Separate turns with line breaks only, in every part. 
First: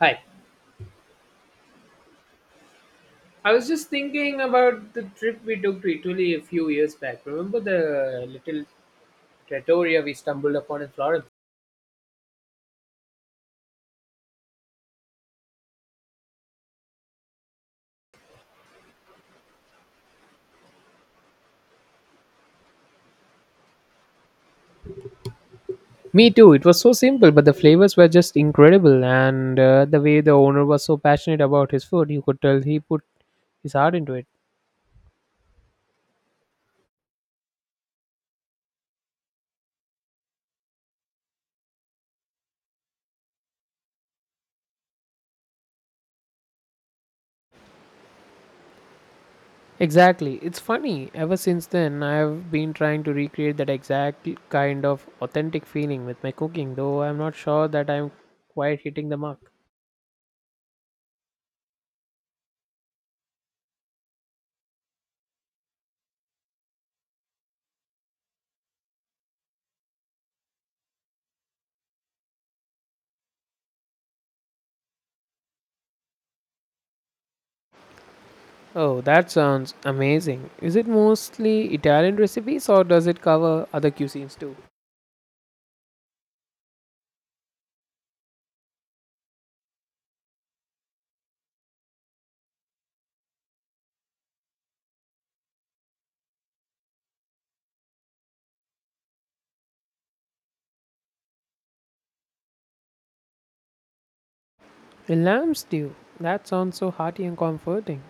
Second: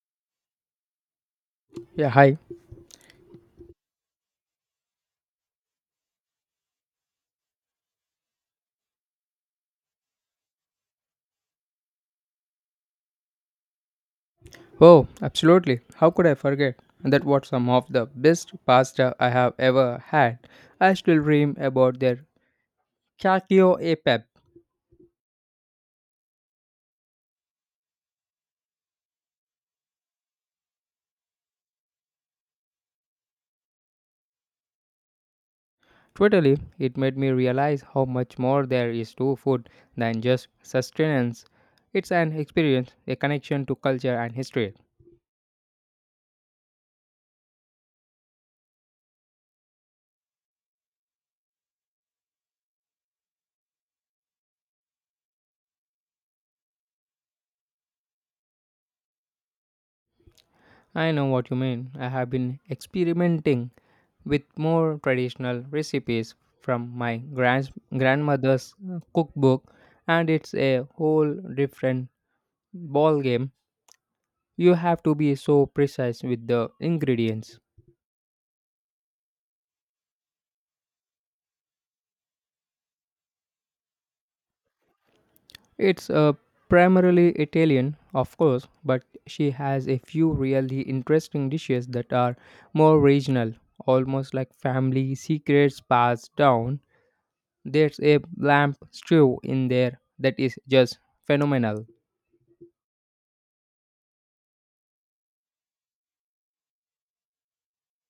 Hi.
Yeah, hi.
I was just thinking about the trip we took to Italy a few years back. Remember the little trattoria we stumbled upon in Florence?
Oh, absolutely. How could I forget? And that what some of the best pasta I have ever had? I still dream about their cacio e pepe.
Me too. It was so simple, but the flavors were just incredible, and the way the owner was so passionate about his food, you could tell he put his heart into it.
Totally, it made me realize how much more there is to food than just sustenance. It's an experience, a connection to culture and history.
Exactly. It's funny. Ever since then, I've been trying to recreate that exact kind of authentic feeling with my cooking, though I'm not sure that I'm quite hitting the mark.
I know what you mean. I have been experimenting with more traditional recipes from my grandmother's cookbook, and it's a whole different ball game. You have to be so precise with the ingredients.
Oh, that sounds amazing. Is it mostly Italian recipes or does it cover other cuisines too?
It's primarily Italian, of course, but she has a few really interesting dishes that are more regional, almost like family secrets passed down. There's a lamb stew in there that is just phenomenal.
A lamb stew. That sounds so hearty and comforting.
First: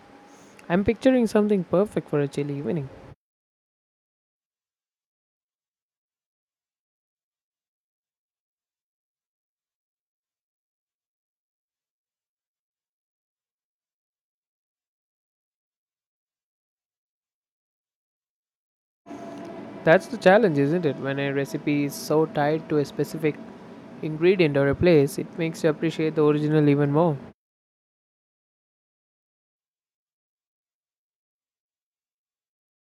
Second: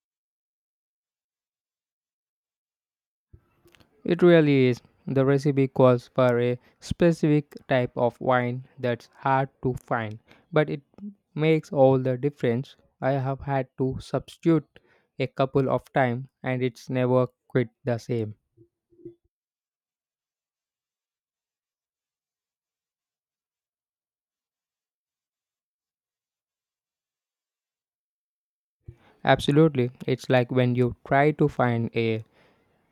I'm picturing something perfect for a chilly evening.
It really is. The recipe calls for a specific type of wine that's hard to find, but it makes all the difference. I have had to substitute a couple of times and it's never quite the same.
That's the challenge, isn't it? When a recipe is so tied to a specific ingredient or a place, it makes you appreciate the original even more.
Absolutely. It's like when you try to find a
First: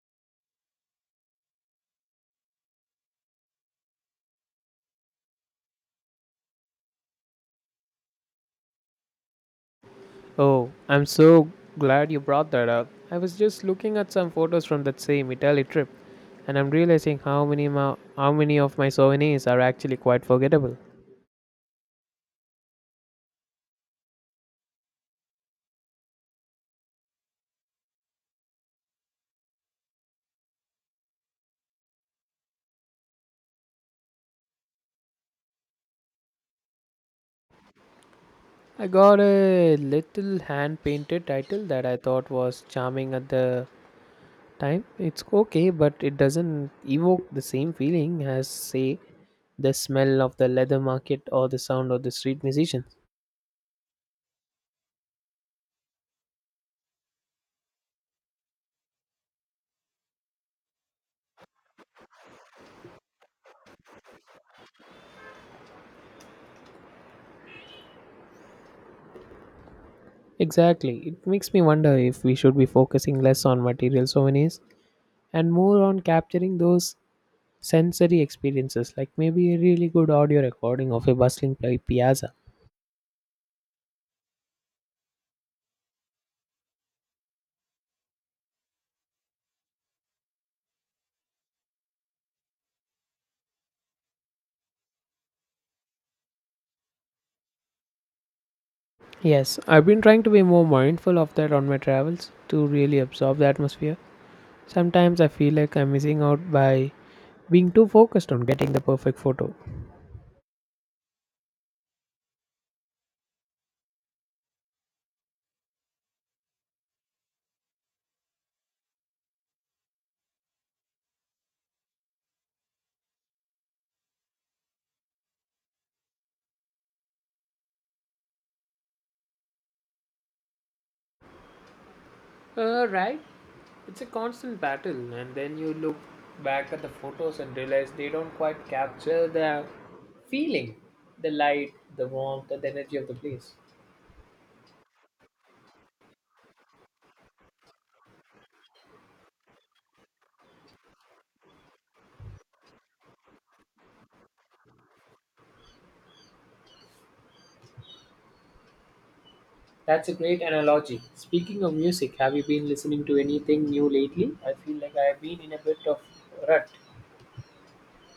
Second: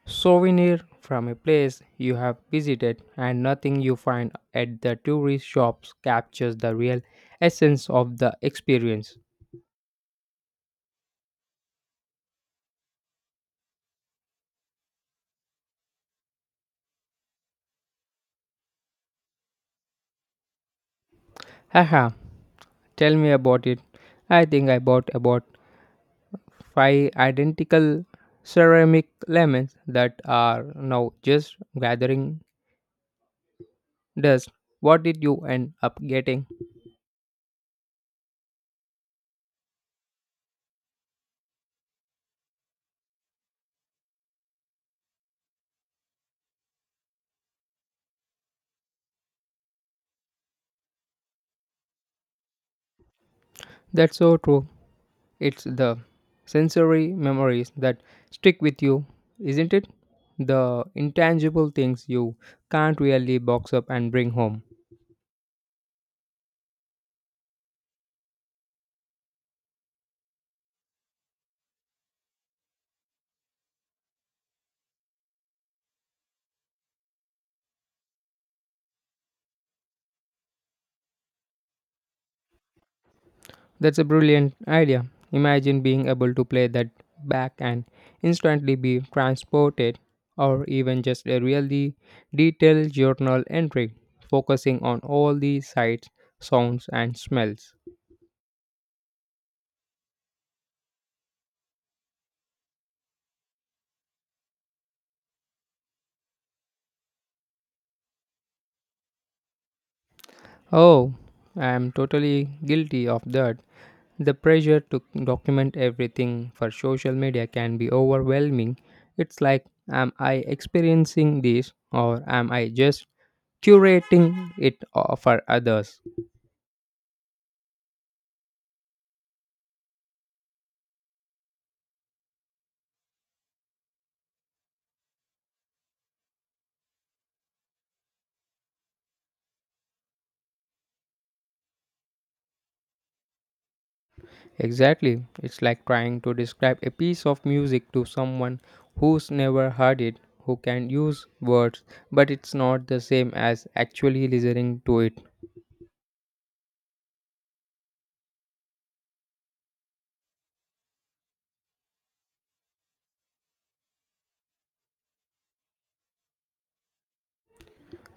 souvenir from a place you have visited and nothing you find at the tourist shops captures the real essence of the experience.
Oh, I'm so glad you brought that up. I was just looking at some photos from that same Italy trip and I'm realizing how many of my souvenirs are actually quite forgettable.
Haha, tell me about it. I think I bought about five identical ceramic lemons that are now just gathering dust. What did you end up getting?
I got a little hand painted title that I thought was charming at the time. It's okay, but it doesn't evoke the same feeling as, say, the smell of the leather market or the sound of the street musicians.
That's so true. It's the sensory memories that stick with you, isn't it? The intangible things you can't really box up and bring home.
Exactly. It makes me wonder if we should be focusing less on material souvenirs and more on capturing those sensory experiences, like maybe a really good audio recording of a bustling piazza.
That's a brilliant idea. Imagine being able to play that back and instantly be transported, or even just a really detailed journal entry, focusing on all the sights, sounds, and smells.
Yes, I've been trying to be more mindful of that on my travels to really absorb the atmosphere. Sometimes I feel like I'm missing out by being too focused on getting the perfect photo.
Oh, I am totally guilty of that. The pressure to document everything for social media can be overwhelming. It's like, am I experiencing this, or am I just curating it for others?
Right? It's a constant battle, and then you look back at the photos and realize they don't quite capture the feeling, the light, the warmth, and the energy of the place.
Exactly. It's like trying to describe a piece of music to someone who's never heard it, who can use words, but it's not the same as actually listening to it.
That's a great analogy. Speaking of music, have you been listening to anything new lately? I feel like I've been in a bit of rut.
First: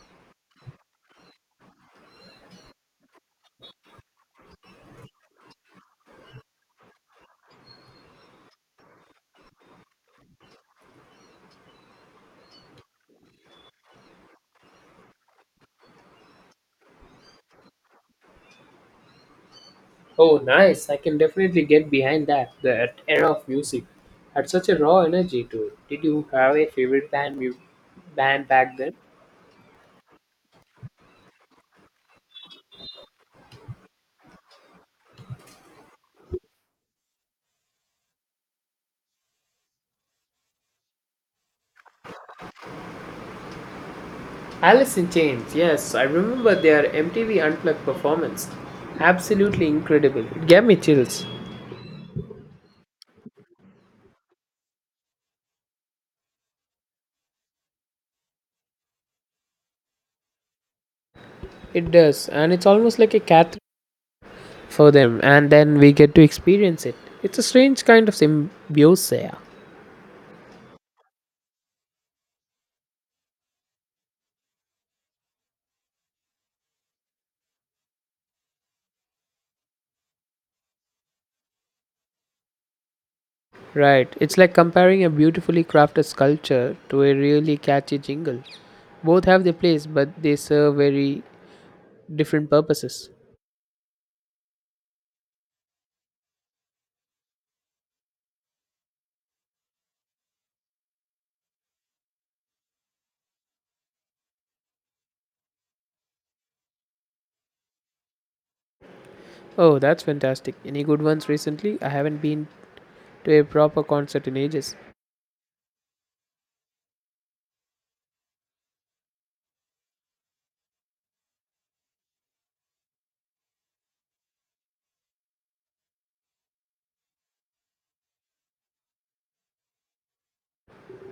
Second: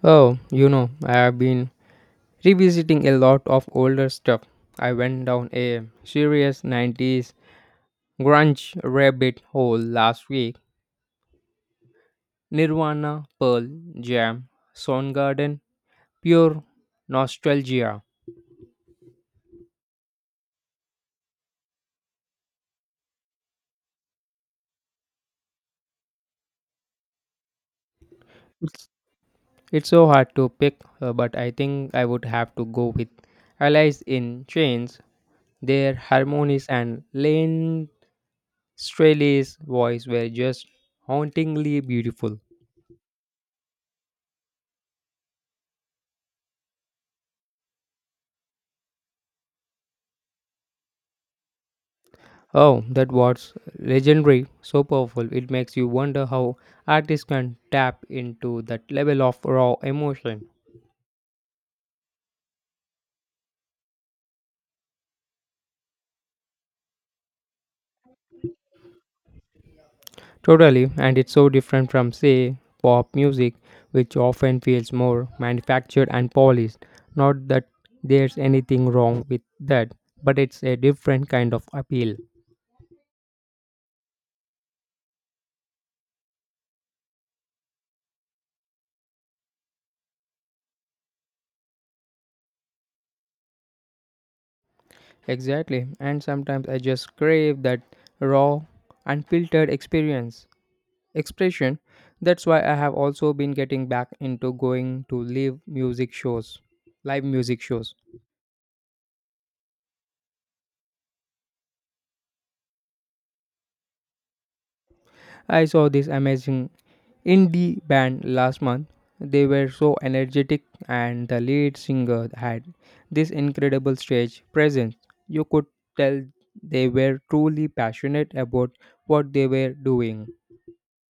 Oh, you know, I have been revisiting a lot of older stuff. I went down a serious 90s grunge rabbit hole last week. Nirvana, Pearl Jam, Soundgarden, pure nostalgia.
Oh, nice. I can definitely get behind that. That era of music had such a raw energy to it. Did you have a favorite band back then?
It's so hard to pick, but I think I would have to go with Allies in Chains. Their harmonies and Lane Staley's voice were just hauntingly beautiful.
Alice in Chains. Yes, I remember their MTV Unplugged performance. Absolutely incredible. It gave me chills.
Oh, that was legendary, so powerful. It makes you wonder how artists can tap into that level of raw emotion.
It does, and it's almost like a cat for them, and then we get to experience it. It's a strange kind of symbiosis.
Totally, and it's so different from, say, pop music, which often feels more manufactured and polished. Not that there's anything wrong with that, but it's a different kind of appeal.
Right, it's like comparing a beautifully crafted sculpture to a really catchy jingle. Both have their place, but they serve very different purposes.
Exactly, and sometimes I just crave that raw, unfiltered experience, expression. That's why I have also been getting back into going to live music shows.
Oh, that's fantastic. Any good ones recently? I haven't been to a proper concert in ages.
I saw this amazing indie band last month. They were so energetic, and the lead singer had this incredible stage presence. You could tell they were truly passionate about what they were doing.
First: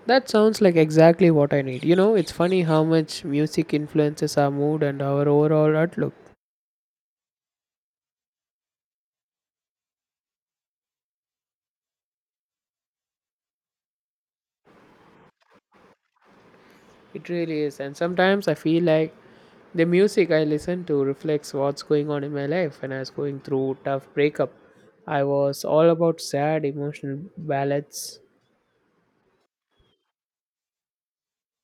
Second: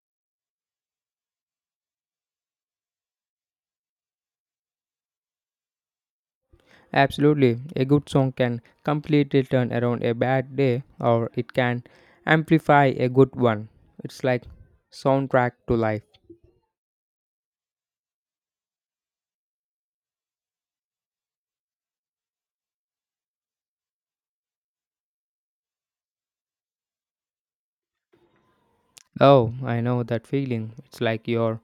That sounds like exactly what I need. You know, it's funny how much music influences our mood and our overall outlook.
Absolutely, a good song can completely turn around a bad day, or it can amplify a good one. It's like soundtrack to life.
It really is. And sometimes I feel like the music I listen to reflects what's going on in my life. When I was going through tough breakup, I was all about sad emotional ballads.
Oh, I know that feeling. It's like you're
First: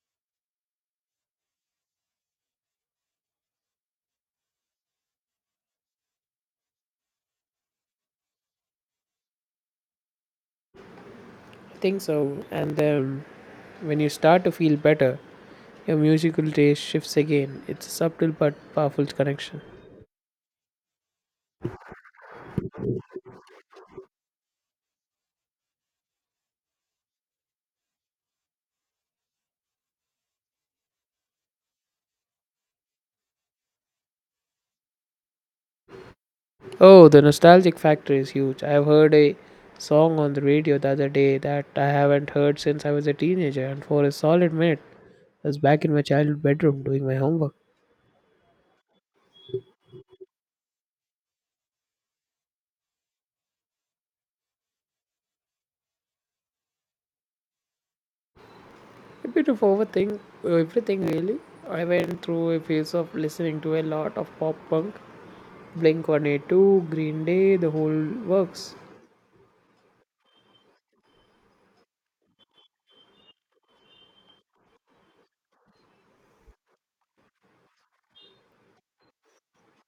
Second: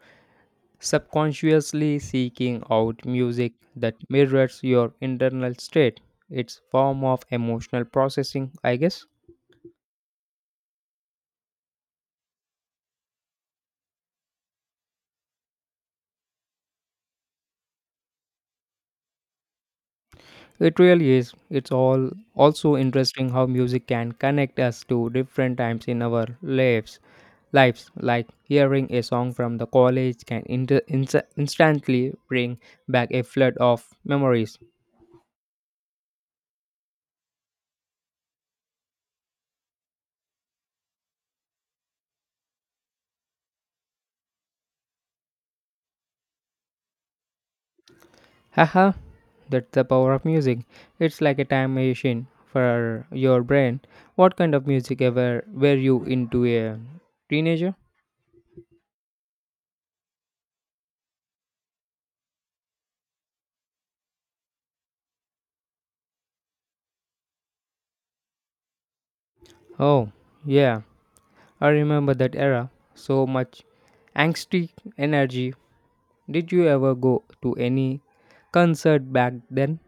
subconsciously seeking out music that mirrors your internal state, it's form of emotional processing, I guess.
I think so. And then when you start to feel better, your musical taste shifts again. It's a subtle but powerful connection.
It really is. It's all also interesting how music can connect us to different times in our lives, like hearing a song from the college can instantly bring back a flood of memories.
Oh, the nostalgic factor is huge. I've heard a song on the radio the other day that I haven't heard since I was a teenager, and for a solid minute, I was back in my childhood bedroom doing my homework.
Haha, that's the power of music. It's like a time machine for your brain. What kind of music ever were you into a teenager?
A bit of overthink everything really. I went through a phase of listening to a lot of pop punk, Blink 182, Green Day, the whole works.
Oh, yeah, I remember that era. So much angsty energy. Did you ever go to any concert back then?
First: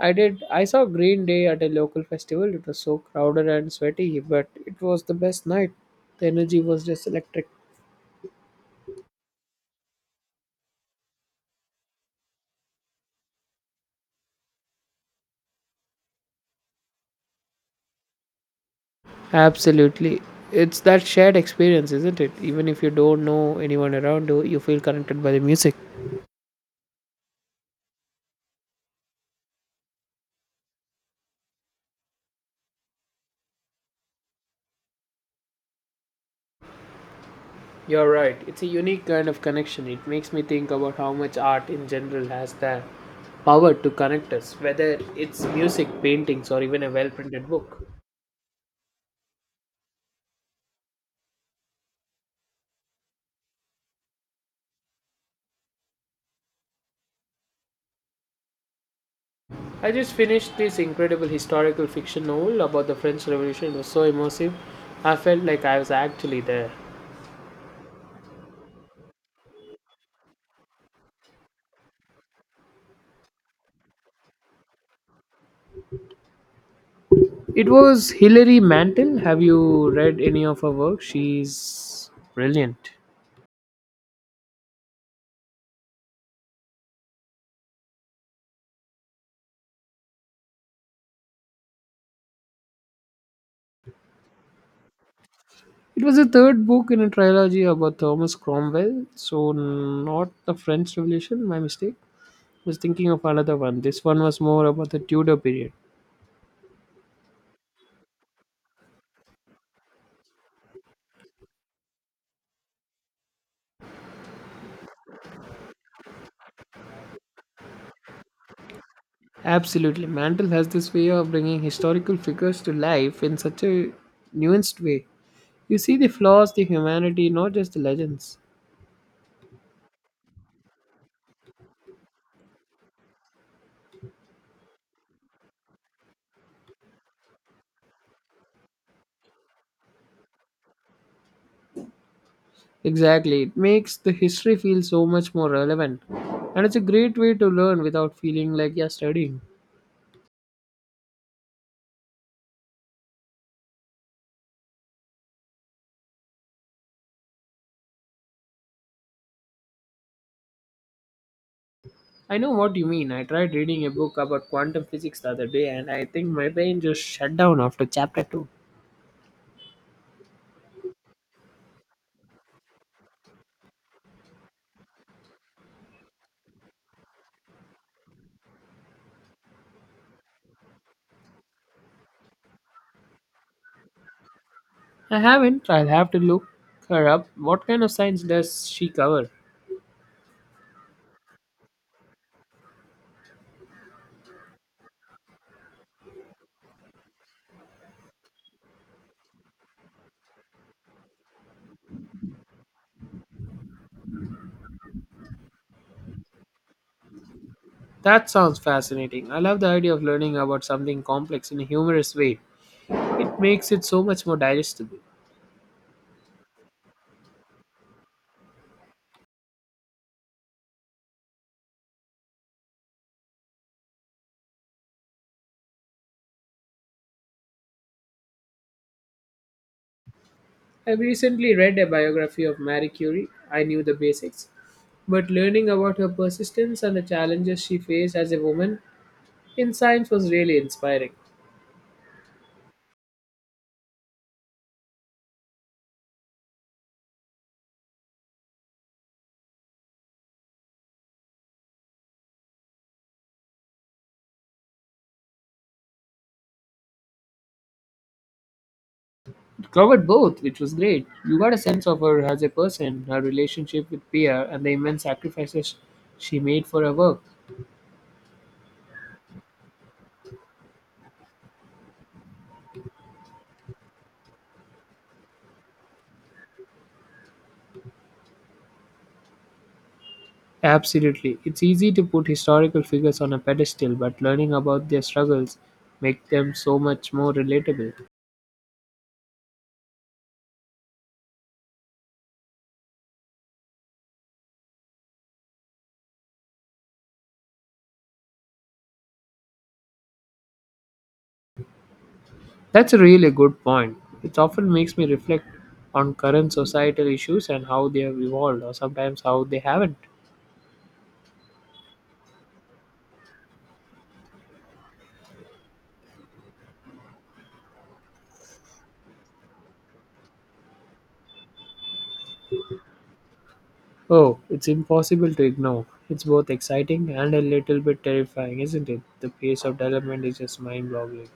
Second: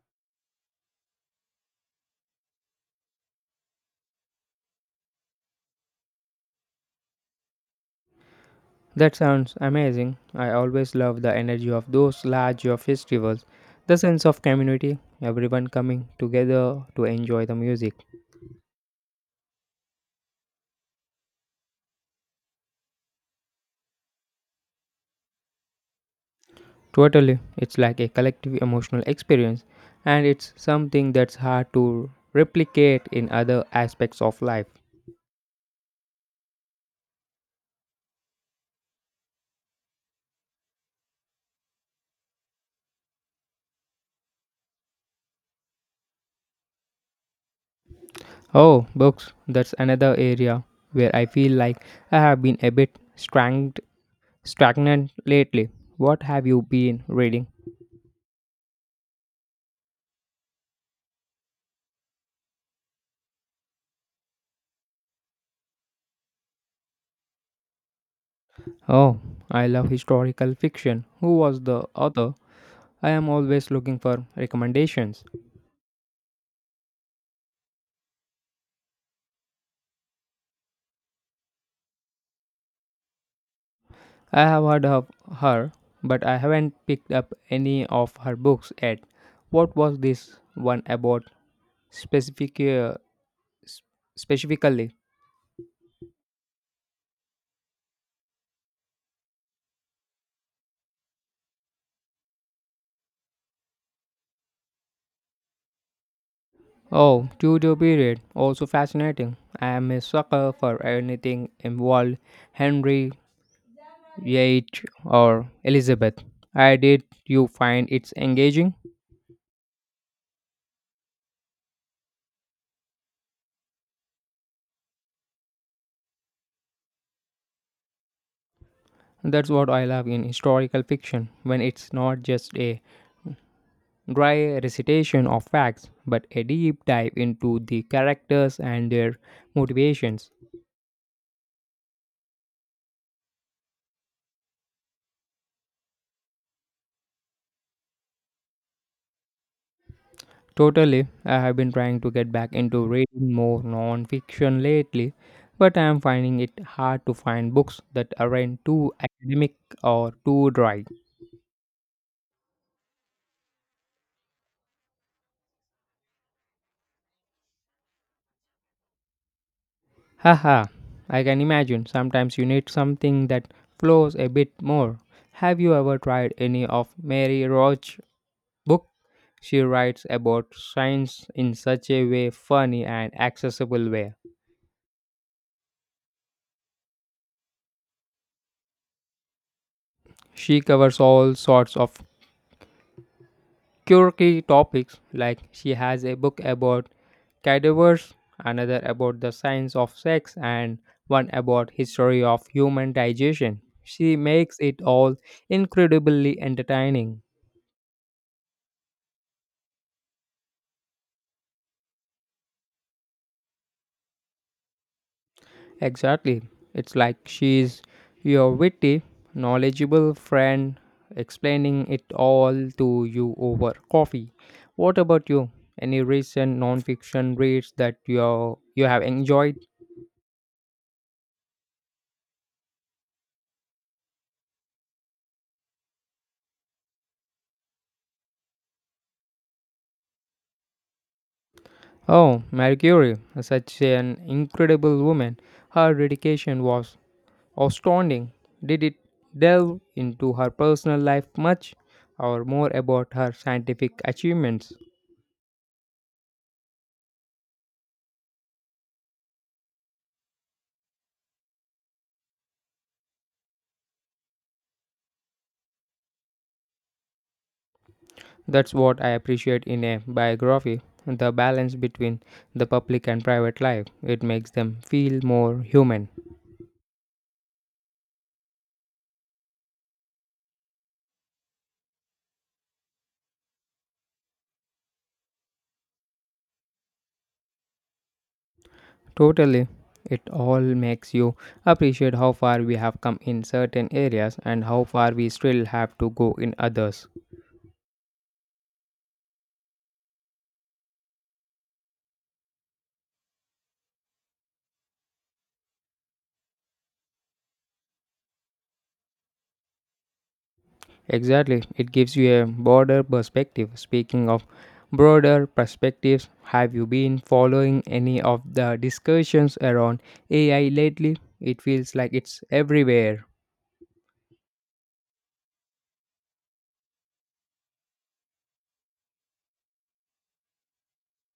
I did. I saw Green Day at a local festival. It was so crowded and sweaty, but it was the best night. The energy was just electric.
That sounds amazing. I always love the energy of those larger festivals, the sense of community, everyone coming together to enjoy the music.
Absolutely. It's that shared experience, isn't it? Even if you don't know anyone around you, you feel connected by the music.
Totally, it's like a collective emotional experience, and it's something that's hard to replicate in other aspects of life.
You're right. It's a unique kind of connection. It makes me think about how much art in general has the power to connect us, whether it's music, paintings, or even a well printed book.
Oh, books, that's another area where I feel like I have been a bit stagnant lately. What have you been reading?
I just finished this incredible historical fiction novel about the French Revolution. It was so immersive. I felt like I was actually there.
Oh, I love historical fiction. Who was the author? I am always looking for recommendations.
It was Hilary Mantel. Have you read any of her work? She's brilliant.
I have heard of her, but I haven't picked up any of her books yet. What was this one about specific, uh, s- specifically?
It was the third book in a trilogy about Thomas Cromwell, so not the French Revolution, my mistake. Was thinking of another one. This one was more about the Tudor period.
Oh, Tudor period, also fascinating. I am a sucker for anything involved Henry, Yates, or Elizabeth. I did you find it's engaging?
Absolutely. Mantle has this way of bringing historical figures to life in such a nuanced way. You see the flaws, the humanity, not just the legends.
That's what I love in historical fiction when it's not just a dry recitation of facts, but a deep dive into the characters and their motivations.
Exactly. It makes the history feel so much more relevant. And it's a great way to learn without feeling like you're studying.
Totally, I have been trying to get back into reading more non fiction lately, but I am finding it hard to find books that aren't too academic or too dry.
I know what you mean. I tried reading a book about quantum physics the other day and I think my brain just shut down after chapter 2.
Haha, I can imagine sometimes you need something that flows a bit more. Have you ever tried any of Mary Roach book? She writes about science in such a way funny and accessible way.
I haven't. I'll have to look her up. What kind of science does she cover?
She covers all sorts of quirky topics. Like she has a book about cadavers, another about the science of sex and one about history of human digestion. She makes it all incredibly entertaining.
That sounds fascinating. I love the idea of learning about something complex in a humorous way. It makes it so much more digestible.
Exactly. It's like she's your witty, knowledgeable friend explaining it all to you over coffee. What about you? Any recent non-fiction reads that you have enjoyed?
I recently read a biography of Marie Curie. I knew the basics, but learning about her persistence and the challenges she faced as a woman in science was really inspiring.
Oh, Marie Curie, such an incredible woman. Her dedication was astounding. Did it delve into her personal life much, or more about her scientific achievements?
It covered both, which was great. You got a sense of her as a person, her relationship with Pierre, and the immense sacrifices she made for her work.
That's what I appreciate in a biography, the balance between the public and private life. It makes them feel more human.
Absolutely. It's easy to put historical figures on a pedestal, but learning about their struggles make them so much more relatable.
Totally. It all makes you appreciate how far we have come in certain areas and how far we still have to go in others.
That's a really good point. It often makes me reflect on current societal issues and how they have evolved or sometimes how they haven't.
Exactly. It gives you a broader perspective. Speaking of broader perspectives, have you been following any of the discussions around AI lately? It feels like it's everywhere.
Oh, it's impossible to ignore. It's both exciting and a little bit terrifying, isn't it? The pace of development is just mind-boggling.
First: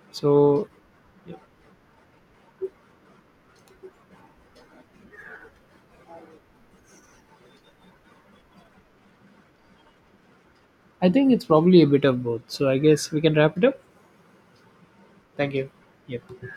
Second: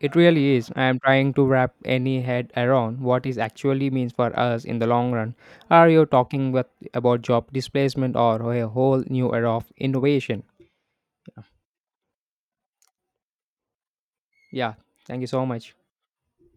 It really
So,
is. I am trying to wrap any head around what it actually means for us in the long run. Are you talking with, about job displacement or a whole new era of innovation?
I think it's probably a bit of both. So, I guess we can wrap it up.
Yeah, thank you so
Thank you.
much.
Yep.